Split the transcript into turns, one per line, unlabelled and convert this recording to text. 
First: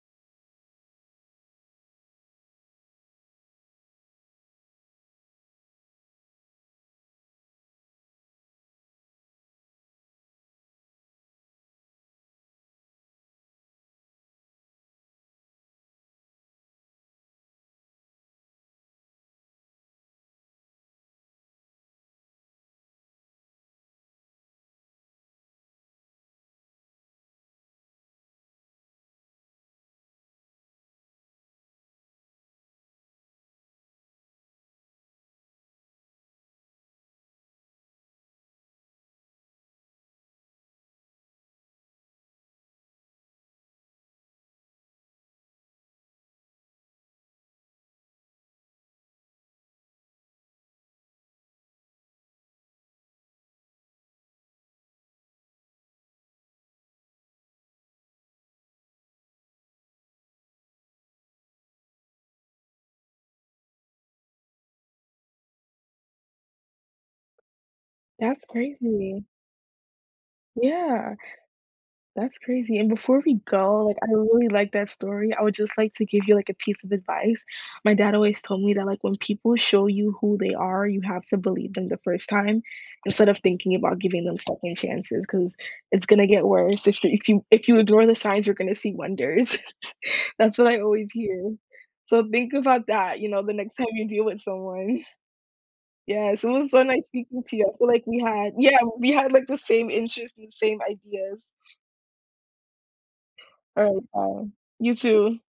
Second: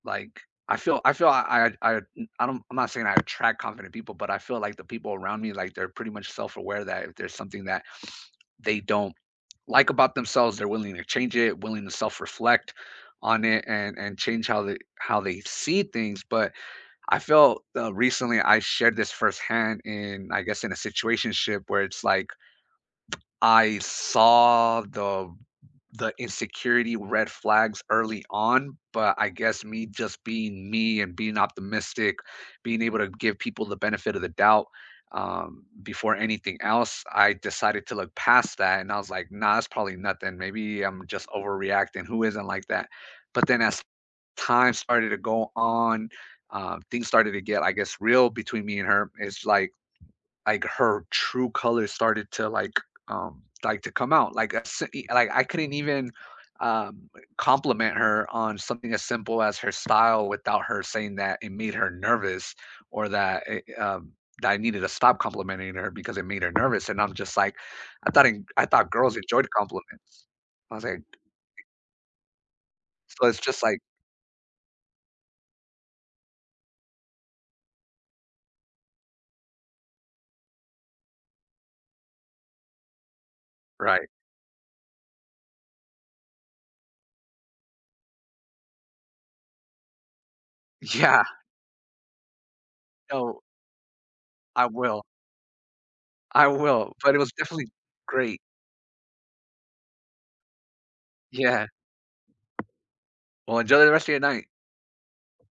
Like, I feel I feel I I I don't I'm not saying I attract confident people, but I feel, like, the people around me, like, they're pretty much self-aware that if there's something that they don't like about themselves, they're willing to change it, willing to self-reflect on it, and and change how they how they see things, but I felt, uh, recently, I shared this firsthand in, I guess, in a situationship where it's like I saw the b the insecurity, red flags early on, but I guess me just being me and being optimistic, being able to give people the benefit of the doubt, um, before anything else, I decided to look past that, and I was like, "Nah, it's probably nothing, maybe I'm just overreacting, who isn't like that?" But then as time started to go on, uh, things started to get, I guess, real between me and her, it's, like like her true color started to, like, um, like, to come out, like, I seen eh, like, I couldn't even, um, compliment her on something as simple as her style without her saying that it made her nervous or that it, um that I needed to stop complimenting her because it made her nervous, and I'm just like, I thought in
That's
I thought girls
crazy.
enjoyed compliments. I was like
Yeah. That's crazy, and before
So,
we
it's just, like
go, like, I really liked that story, I would just, like, to give you, like, a piece of advice, my dad always told me that, like, when people show you who they are, you have to believe them the first time, instead of thinking about
Right.
giving them second chances, 'cause it's gonna get worse, if you if you if you ignore the signs, you're gonna see wonders. That's what I always
Yeah.
hear. So think about that, you
No.
know, the next time you deal with
I will.
someone. Yes,
I
it was so
will,
nice
but it was
speaking to you,
definitely
I feel like we
great.
had yeah, we had, like, the same interests and same ideas.
Yeah. Well, enjoy the
Alright,
rest of your night.
bye. You too.